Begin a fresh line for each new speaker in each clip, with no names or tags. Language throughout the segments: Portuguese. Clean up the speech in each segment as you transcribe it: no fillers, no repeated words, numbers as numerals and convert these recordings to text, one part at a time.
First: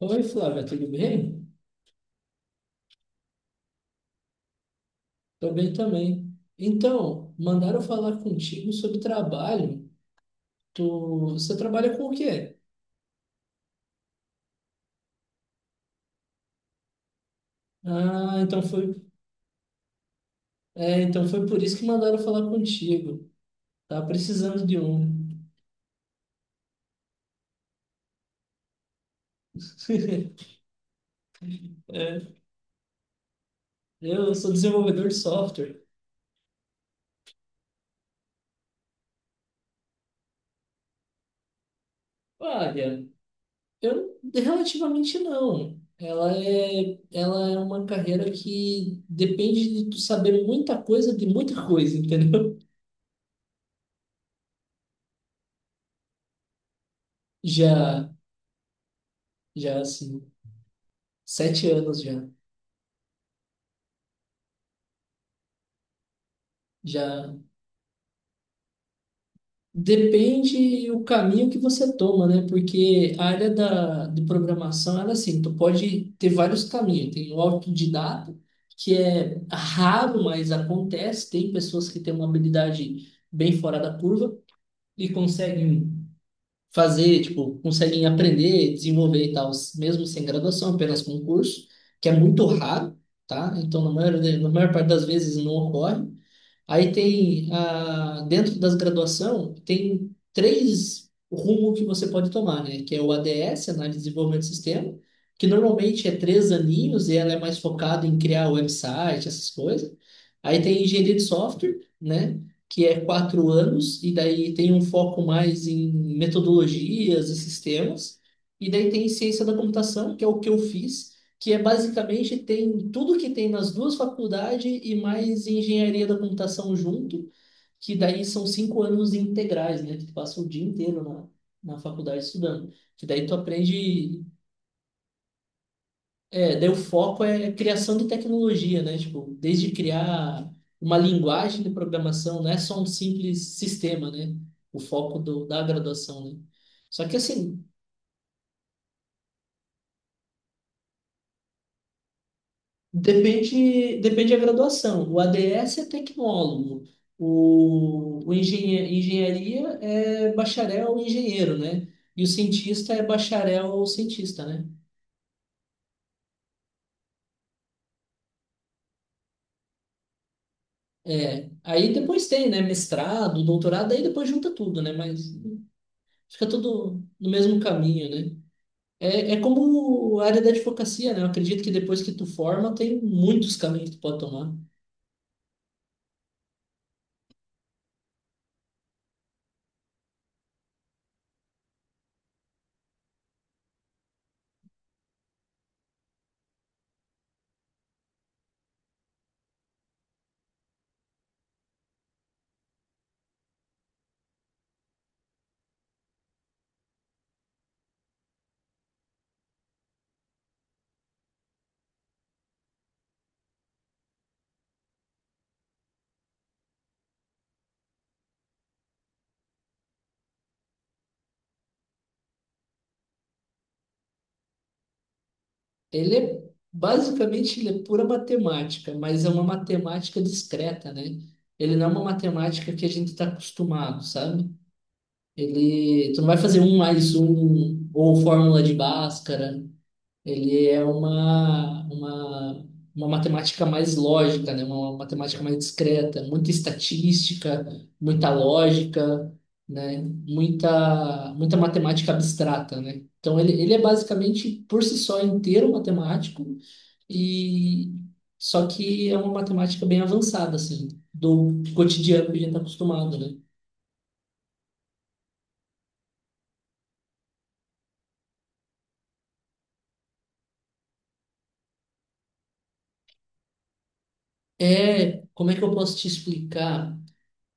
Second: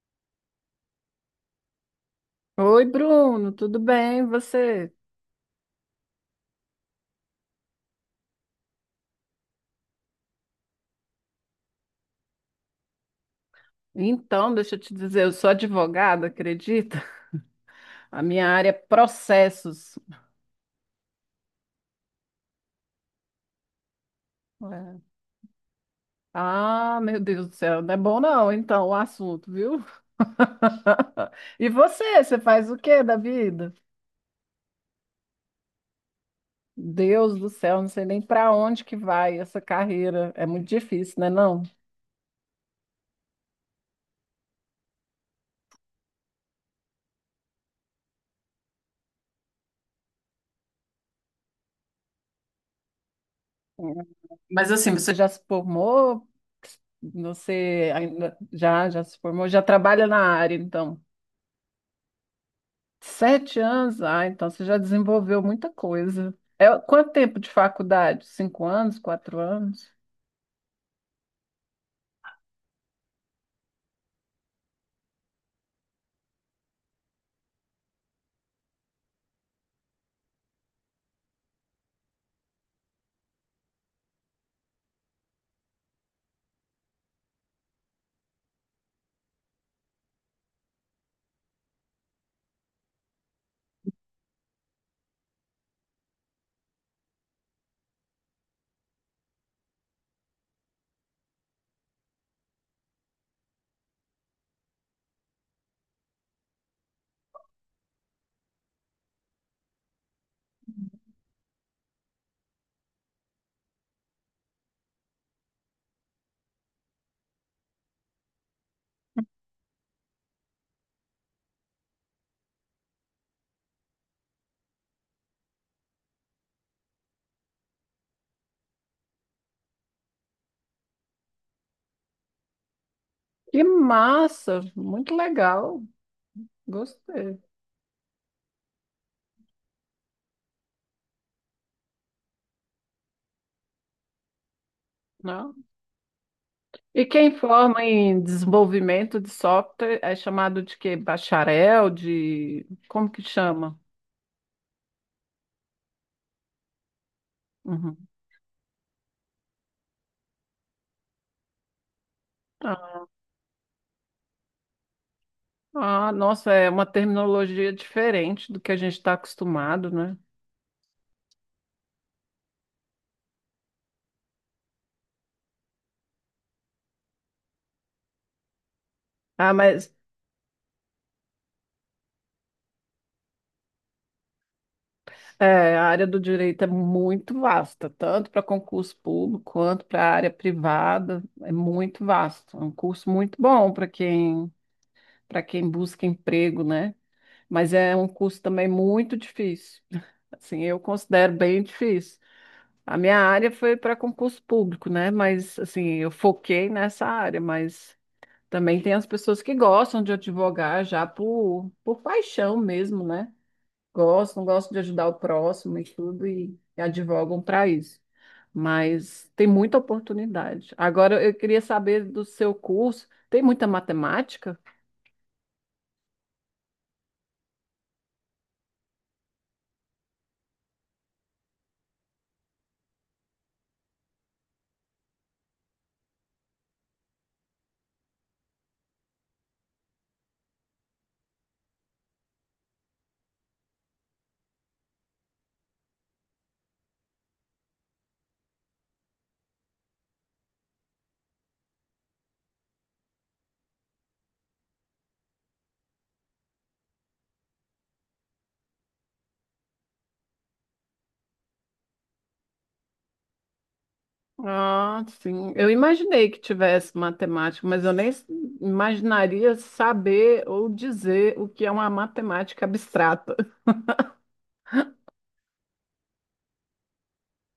Oi, Flávia, tudo bem?
Oi, Bruno, tudo bem? E você?
Tô bem também. Então, mandaram falar contigo sobre trabalho. Tu, você trabalha com o quê?
Então, deixa eu te dizer, eu sou advogada, acredita? A
Ah,
minha
então
área é
foi,
processos.
então foi por isso que mandaram falar contigo. Tá precisando de
É.
um.
Ah, meu Deus do céu, não é bom não, então, o assunto, viu? E você,
É,
você faz o quê da vida?
eu sou desenvolvedor de software.
Deus do céu, não sei nem para onde que vai essa carreira. É muito difícil, né, não?
Olha, eu relativamente não. Ela é uma carreira que depende de tu saber muita coisa de muita coisa, entendeu?
É. Mas assim, você já se formou? Você
Já,
ainda já se formou? Já
já
trabalha na
assim,
área, então?
7 anos já.
7 anos? Ah, então você já desenvolveu muita coisa. É, quanto
Já
tempo de faculdade? 5 anos, 4 anos?
depende o caminho que você toma, né? Porque a área de programação, ela é assim, tu pode ter vários caminhos. Tem o autodidata, que é raro, mas acontece. Tem pessoas que têm uma habilidade bem fora da curva e conseguem fazer, tipo, conseguem aprender, desenvolver e tal, mesmo sem graduação, apenas com curso, que é muito raro, tá? Então, na maior parte das vezes não ocorre. Aí tem, dentro das graduação, tem três rumos que você pode tomar, né? Que é o ADS, Análise de Desenvolvimento de Sistema, que normalmente é 3 aninhos e ela é mais focada em criar website, essas coisas. Aí tem Engenharia de Software, né? Que é 4 anos e daí tem um foco mais em metodologias e sistemas. E daí tem Ciência da Computação, que é o que eu fiz, que é basicamente tem tudo que tem nas duas faculdades e mais engenharia da computação junto, que daí são 5 anos integrais, né? Que tu passa o dia inteiro na faculdade estudando. Que daí tu
Que
aprende.
massa! Muito legal.
É, daí o foco
Gostei.
é criação de tecnologia, né? Tipo, desde criar uma linguagem de programação, não é só um simples sistema, né? O foco do,
Não?
da graduação, né?
E
Só que
quem
assim,
forma em desenvolvimento de software é chamado de quê? Bacharel? Como que chama?
depende da graduação. O ADS é tecnólogo,
Uhum.
o engenharia é bacharel ou engenheiro, né? E o cientista é
Ah,
bacharel ou cientista, né?
ah, nossa, é uma terminologia diferente do que a gente está acostumado, né?
É, aí depois tem, né, mestrado, doutorado, aí depois junta tudo, né? Mas fica tudo no mesmo caminho, né? É, é
Ah, mas
como a área da advocacia, né? Eu acredito que depois que tu forma, tem muitos caminhos que tu pode tomar.
É, a área do direito é muito vasta, tanto para concurso público quanto para a área privada, é muito vasto. É um curso muito bom para quem, busca emprego, né? Mas é um curso também muito difícil. Assim, eu considero bem difícil. A minha área foi para concurso público, né? Mas assim, eu foquei nessa área, mas também tem as pessoas que gostam de advogar já por paixão mesmo, né? gostam, gostam de ajudar o próximo e tudo, e advogam para isso. Mas tem muita oportunidade. Agora, eu queria saber do seu curso, tem muita matemática?
Ele é, basicamente, ele é pura matemática, mas é uma matemática discreta, né? Ele não é uma matemática que a gente está acostumado, sabe? Tu não vai fazer um mais um ou fórmula de Bhaskara. Ele é uma matemática mais lógica, né? Uma matemática mais discreta, muita estatística, muita lógica, né? Muita matemática abstrata, né? Então ele é basicamente por si só inteiro matemático e só que é uma matemática bem avançada, assim, do cotidiano que a gente está acostumado, né?
Ah, sim. Eu imaginei que tivesse matemática, mas eu nem imaginaria saber ou dizer o que é uma matemática abstrata.
É, como é que eu posso te explicar?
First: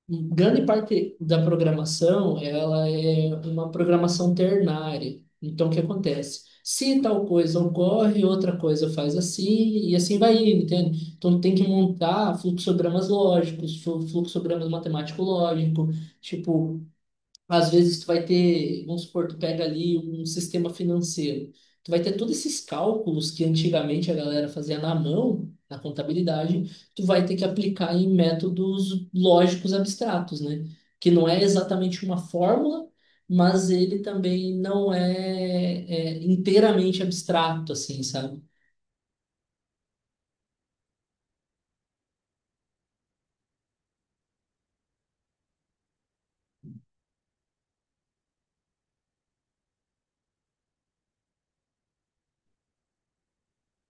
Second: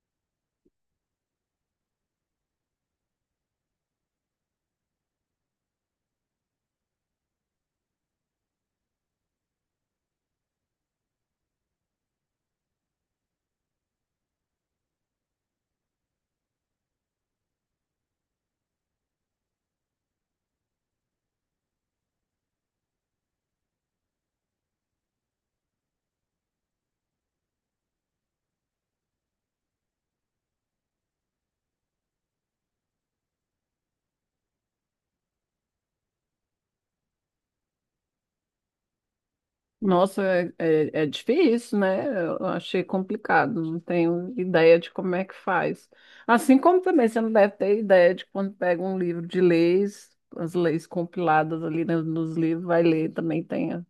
Grande parte da programação, ela é uma programação ternária. Então, o que acontece? Se tal coisa ocorre, outra coisa faz assim, e assim vai indo, entende? Então, tem que montar fluxogramas lógicos, fluxogramas matemático-lógico, tipo, às vezes tu vai ter, vamos supor, tu pega ali um sistema financeiro. Tu vai ter todos esses cálculos que antigamente a galera fazia na mão, na contabilidade, tu vai ter que aplicar em métodos lógicos abstratos, né? Que não é exatamente uma fórmula, mas ele também não é, é inteiramente abstrato, assim, sabe?
Nossa, é difícil, né? Eu achei complicado, não tenho ideia de como é que faz. Assim como também você não deve ter ideia de quando pega um livro de leis, as leis compiladas ali nos livros, vai ler também tem.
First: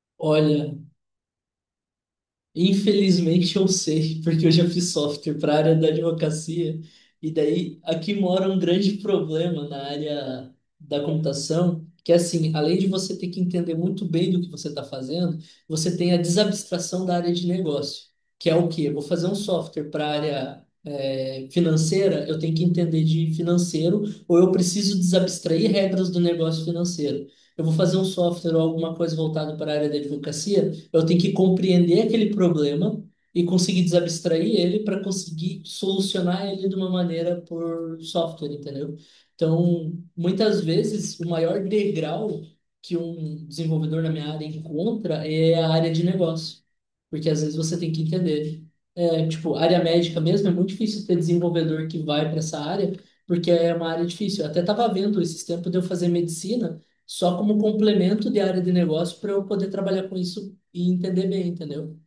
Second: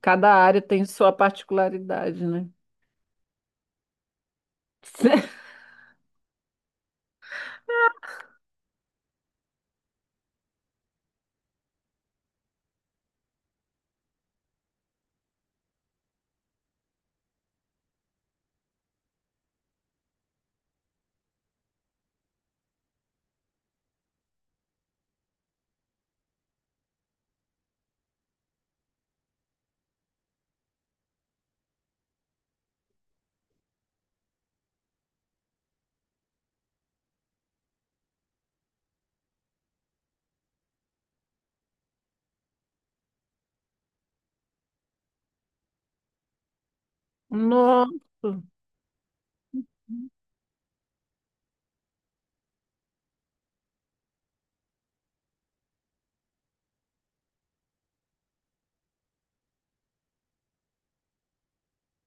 Cada área
Olha,
tem sua particularidade, né?
infelizmente eu sei, porque eu já fiz software para a área da advocacia, e daí aqui mora um grande problema na área da computação, que é assim, além de você ter que entender muito bem do que você está fazendo, você tem a desabstração da área de negócio, que é o quê? Eu vou fazer um software para a área financeira, eu tenho que entender de financeiro, ou eu preciso desabstrair regras do negócio financeiro. Eu vou fazer um software ou alguma coisa voltada para a área da advocacia, eu tenho que compreender aquele problema e conseguir desabstrair ele para conseguir solucionar ele de uma maneira por software, entendeu? Então, muitas vezes, o maior degrau que um desenvolvedor na minha área encontra é a área de negócio. Porque às vezes você tem
Nossa,
que entender. É, tipo, área médica mesmo, é muito difícil ter desenvolvedor que vai para essa área, porque é uma área difícil. Eu até estava vendo esses tempos de eu fazer medicina só como complemento de área de negócio para eu poder trabalhar com isso e entender bem, entendeu?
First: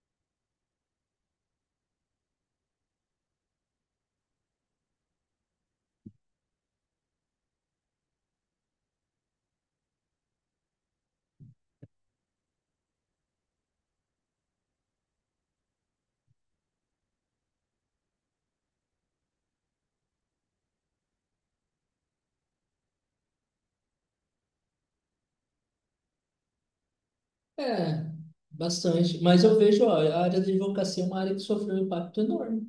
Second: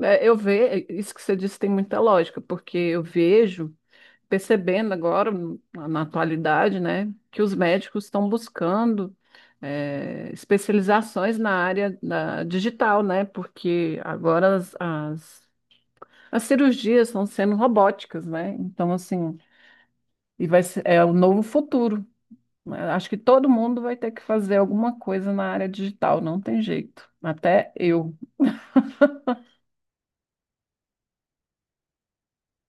é, eu vejo, isso que você disse tem muita lógica, porque eu vejo, percebendo agora, na atualidade, né, que os médicos estão buscando especializações na área da digital, né, porque agora as cirurgias estão sendo robóticas, né, então assim, e vai ser, é o novo futuro, né? Acho que todo mundo vai ter que fazer alguma coisa na área digital, não tem jeito. Até
É,
eu
bastante. Mas eu vejo, ó, a área da advocacia é uma área que sofreu um impacto enorme.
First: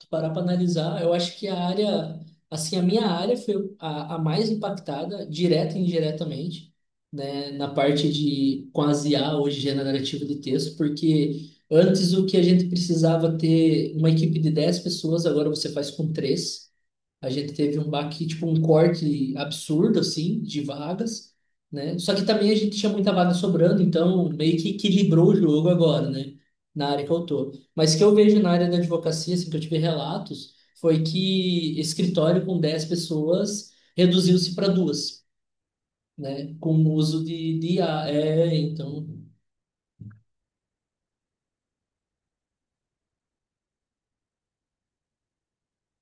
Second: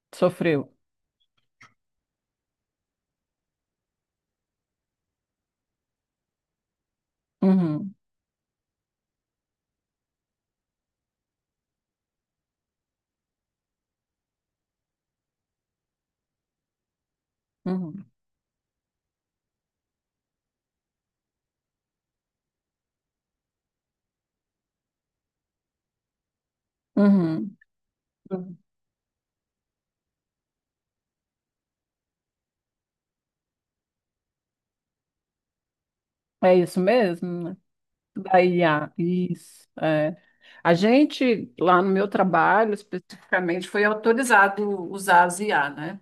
Se parar para
sofreu.
analisar, eu acho que assim, a minha área foi a mais impactada, direta e indiretamente, né, na
Uhum,
parte de, com as IA, hoje, generativa de texto, porque antes o que a gente precisava ter uma equipe de 10 pessoas, agora você faz com três. A gente teve um
uhum,
baque, tipo, um corte absurdo, assim, de vagas, né? Só que também a gente tinha muita vaga sobrando, então meio que equilibrou o jogo agora, né? Na área que eu tô.
uhum.
Mas o que eu vejo na
Uhum.
área da advocacia, assim, que eu tive relatos, foi que escritório com 10 pessoas reduziu-se para duas, né?
É
Com
isso
o uso
mesmo, né?
de IA.
Da
É,
I a
então.
isso, é. A gente, lá no meu trabalho, especificamente, foi autorizado usar as IA, né?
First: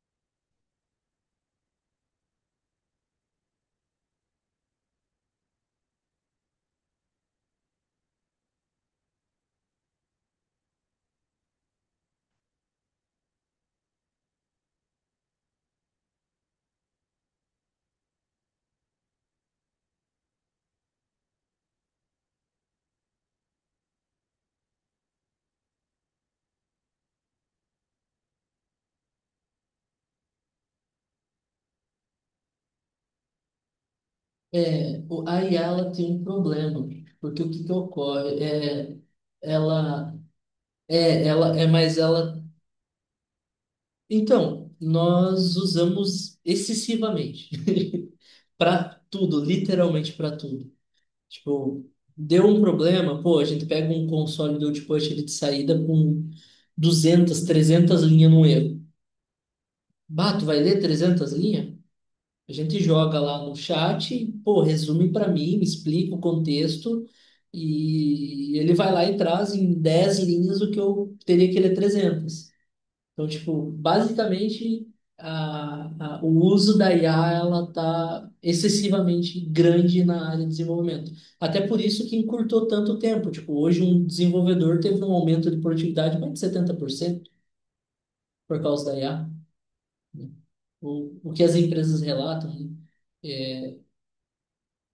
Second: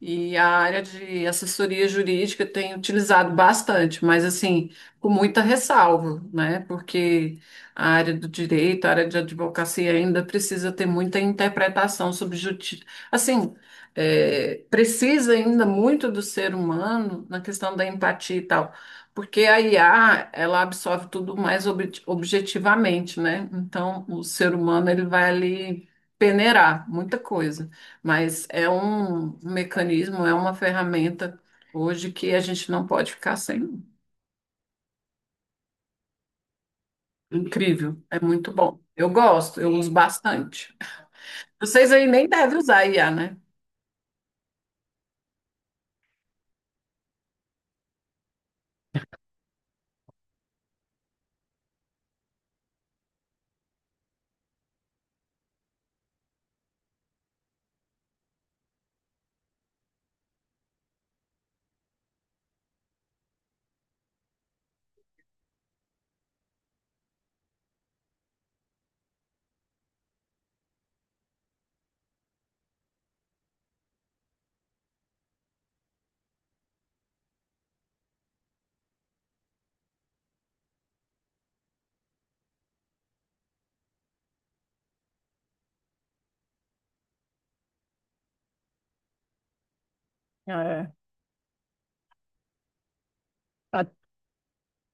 E a área de assessoria jurídica tem utilizado bastante, mas assim, com muita ressalva, né? Porque a área do direito, a área de advocacia ainda precisa ter muita interpretação sobre justiça. Assim, precisa ainda muito do ser humano na questão da empatia e tal, porque a IA, ela absorve tudo mais objetivamente, né? Então, o ser humano, ele vai ali peneirar muita coisa. Mas é um mecanismo, é uma ferramenta hoje que a gente não pode ficar sem.
É, a IA ela tem um problema, porque o que que
Incrível, é
ocorre?
muito bom.
É,
Eu gosto, eu uso
ela
bastante.
é, ela é,
Vocês
mas
aí nem
ela
devem usar IA, né?
Então, nós usamos excessivamente para tudo, literalmente para tudo. Tipo, deu um problema, pô, a gente pega um console do output ele de saída com 200, 300 linhas no erro. Bah, tu vai ler 300 linhas? A gente joga lá no chat, pô, resume para mim, me explica o contexto e ele vai lá e traz em 10 linhas o que eu teria que ler 300. Então, tipo, basicamente, o uso da IA, ela tá excessivamente grande na área de desenvolvimento. Até por isso que encurtou tanto tempo. Tipo, hoje um desenvolvedor teve um aumento de produtividade mais de 70% por causa da IA.
É,
O que as empresas relatam, né? É,
a-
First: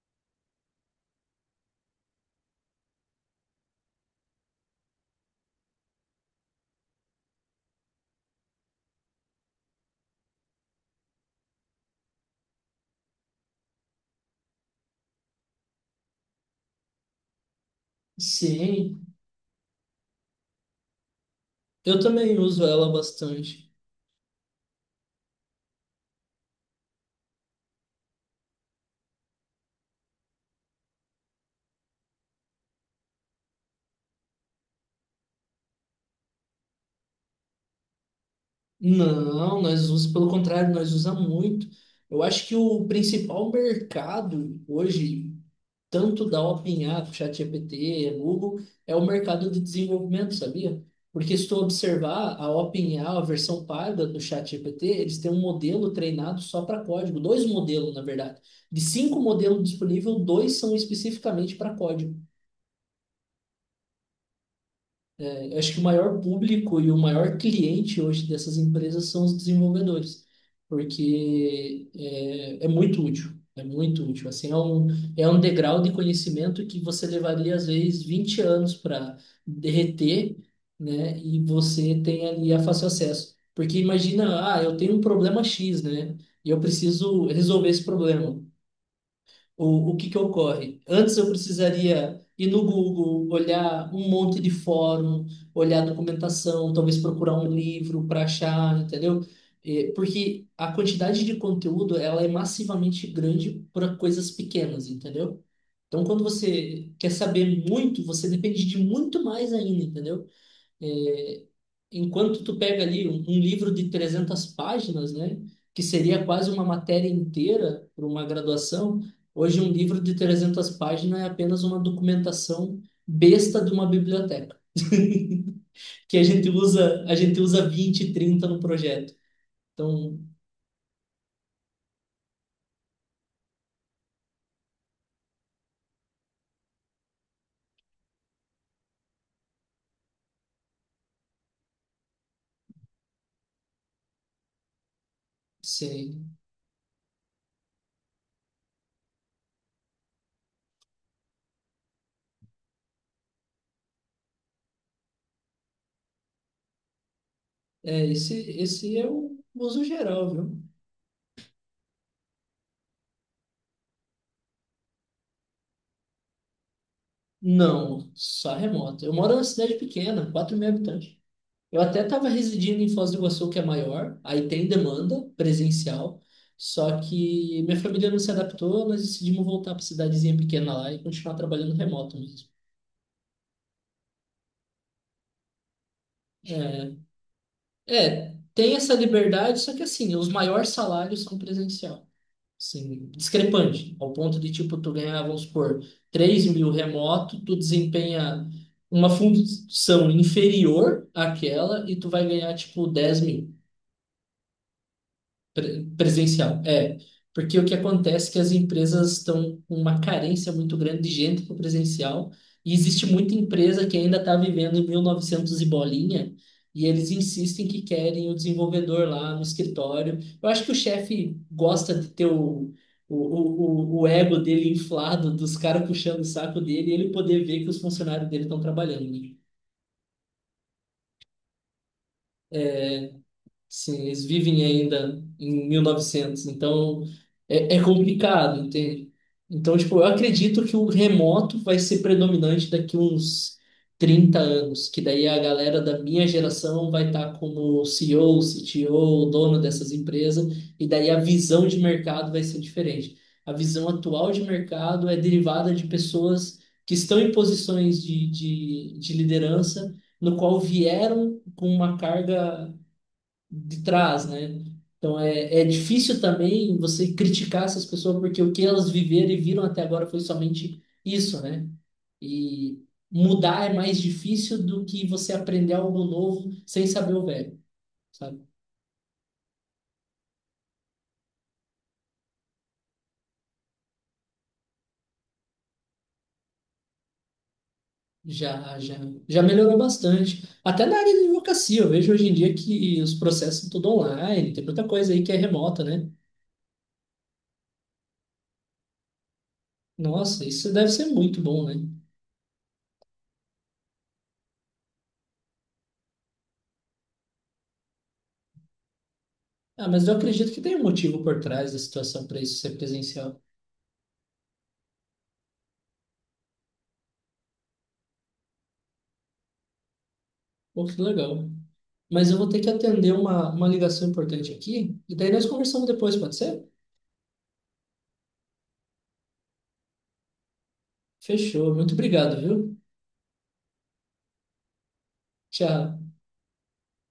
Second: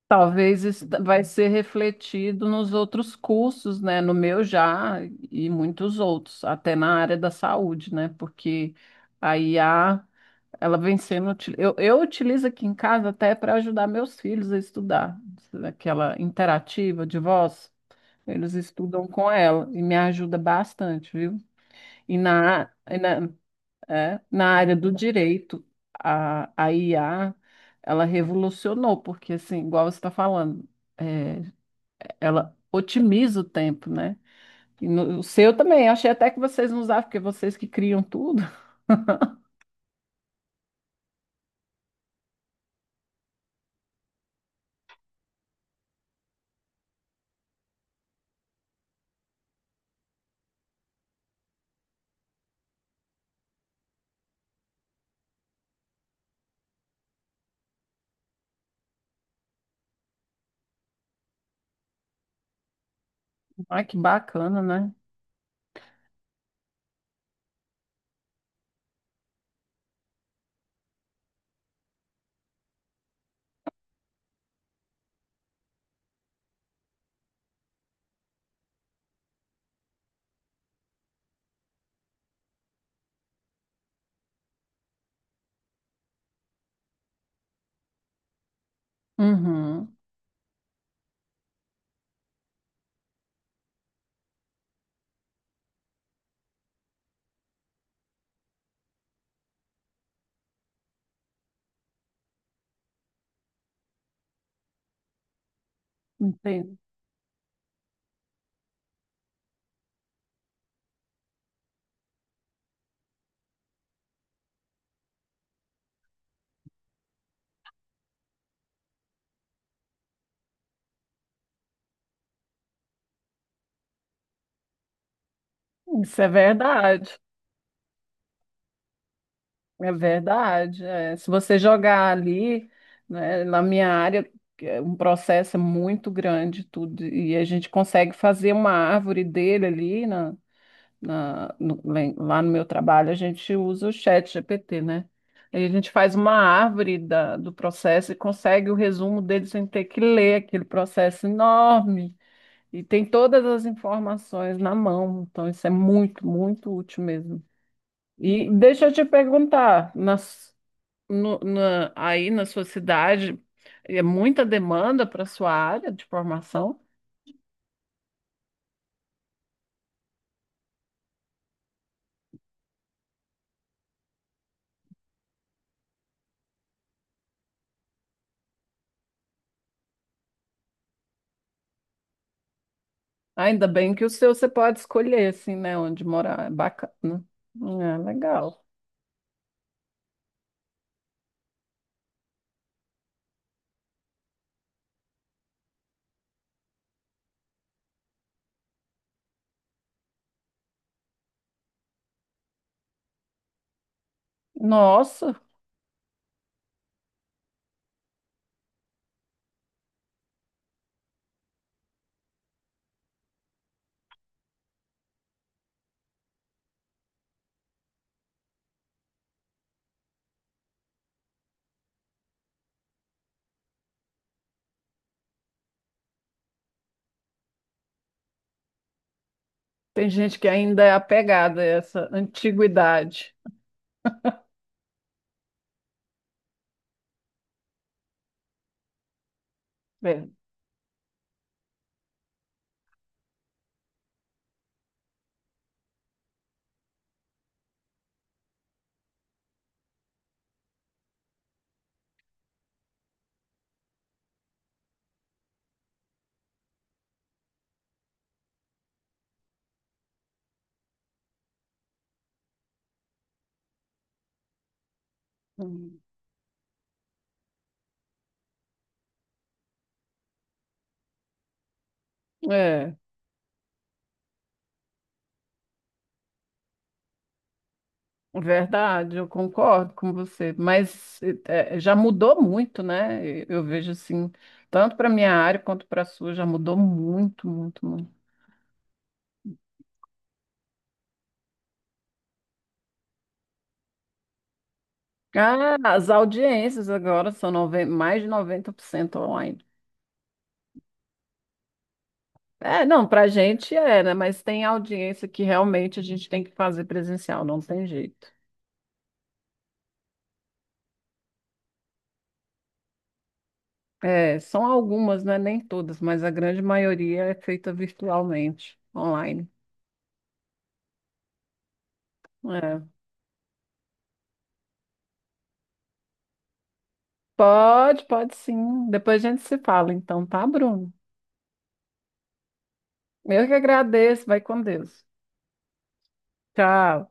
talvez isso vai ser refletido nos outros cursos, né? No meu já e muitos outros, até na área da saúde, né? Porque a IA ela vem sendo. Eu utilizo aqui em casa até para ajudar meus filhos a estudar. Aquela interativa de voz, eles
sim,
estudam com ela e me ajuda bastante, viu?
eu
E
também uso
na,
ela
e na,
bastante.
Na área do direito, a IA, ela revolucionou, porque, assim, igual você está falando, é, ela otimiza o tempo, né? E no, O seu também, achei até que vocês não usavam, porque vocês que criam tudo.
Não, nós usamos, pelo contrário, nós usamos muito. Eu acho que o principal mercado hoje tanto da OpenAI, ChatGPT, Google, é o mercado de desenvolvimento, sabia? Porque se tu observar a OpenAI, a versão paga do ChatGPT, eles têm um modelo treinado só para código, dois modelos, na verdade. De cinco modelos disponíveis, dois são especificamente para código.
Ah, que bacana, né?
Eu acho que o maior público e o maior cliente hoje dessas empresas são os desenvolvedores, porque é muito útil, é muito útil. Assim, é um degrau de conhecimento que você levaria, às vezes, 20 anos para derreter, né? E você tem ali a fácil acesso. Porque imagina, ah, eu tenho um problema X, né? E eu preciso resolver esse problema. O,
Uhum.
o que que ocorre? Antes eu precisaria ir no Google, olhar um monte de fórum, olhar documentação, talvez procurar um livro para achar, entendeu? Porque a quantidade de conteúdo ela é massivamente grande para coisas pequenas, entendeu? Então, quando
Entendi.
você quer saber muito, você depende de muito mais ainda, entendeu? É, enquanto tu pega ali um livro de 300 páginas, né, que seria quase uma matéria inteira para uma graduação, hoje um livro de 300 páginas é apenas uma documentação besta de uma biblioteca, que
Isso
a
é
gente usa, a
verdade,
gente usa 20, 30 no projeto.
é
Então,
verdade. É. Se você jogar ali, né, na minha área, é um processo muito grande tudo, e a gente consegue fazer uma árvore dele ali lá no meu trabalho, a gente usa o chat GPT, né? Aí a gente faz uma
sim,
árvore do processo e consegue o resumo dele sem ter que ler aquele processo enorme. E tem todas as informações na mão, então isso é muito, muito útil mesmo.
é, esse,
E deixa eu
esse
te
é o uso
perguntar,
geral, viu?
aí na sua cidade é muita demanda para sua área de formação?
Não, só remoto. Eu moro numa cidade pequena, 4 mil habitantes. Eu até estava residindo em Foz do Iguaçu, que é maior, aí tem demanda presencial, só que minha família não se adaptou, nós decidimos voltar para cidadezinha pequena lá e continuar trabalhando remoto mesmo.
Ainda bem que o seu você pode escolher, assim, né, onde morar. É
É,
bacana. É
é,
legal.
tem essa liberdade, só que assim, os maiores salários são presencial. Assim, discrepante, ao ponto de, tipo, tu ganhar, vamos supor, 3 mil remoto, tu desempenha uma função inferior àquela e tu vai ganhar, tipo, 10 mil.
Nossa,
Presencial, é. Porque o que acontece é que as empresas estão com uma carência muito grande de gente para o presencial e existe muita empresa que ainda está vivendo em 1900 e bolinha e eles insistem que querem o desenvolvedor lá no escritório. Eu acho que o chefe gosta de ter o ego dele inflado, dos caras puxando o saco dele e ele poder ver que os funcionários dele estão trabalhando, né?
tem gente que ainda é apegada a essa antiguidade.
Sim, eles vivem ainda em 1900, então é complicado, entende? Então, tipo, eu
É.
acredito que o remoto vai ser predominante daqui uns 30 anos, que daí a galera da minha geração vai estar como CEO, CTO, dono dessas empresas, e daí a visão de mercado vai ser diferente. A visão atual de mercado é derivada de pessoas que estão em posições de liderança, no qual vieram com uma carga de trás, né? Então é
Hum.
difícil também você criticar essas pessoas porque o que elas viveram e viram até agora foi somente isso, né? E
É.
mudar é mais difícil do que você aprender algo novo sem saber o velho, sabe?
Verdade, eu concordo com você, mas já mudou muito, né? Eu vejo assim, tanto para minha área quanto para a sua, já mudou muito, muito, muito.
Já, já, já melhorou bastante. Até na área de advocacia, eu vejo hoje em dia que os processos são tudo online, tem muita coisa aí que é
Ah,
remota, né?
as audiências agora são mais de 90% online.
Nossa, isso deve ser muito bom, né?
É, não, para a gente é, né? Mas tem audiência que realmente a gente tem que fazer presencial, não tem jeito.
Ah, mas eu acredito que tem um motivo por trás da situação para isso ser presencial.
É, são algumas, né? Nem todas, mas a grande maioria é feita virtualmente, online.
Pô, que legal. Mas eu vou ter que
É.
atender uma ligação importante aqui. E daí nós conversamos depois, pode ser?
Pode, pode sim. Depois a gente se fala, então, tá, Bruno?
Fechou. Muito obrigado, viu?
Eu que agradeço. Vai com Deus.
Tchau.
Tchau.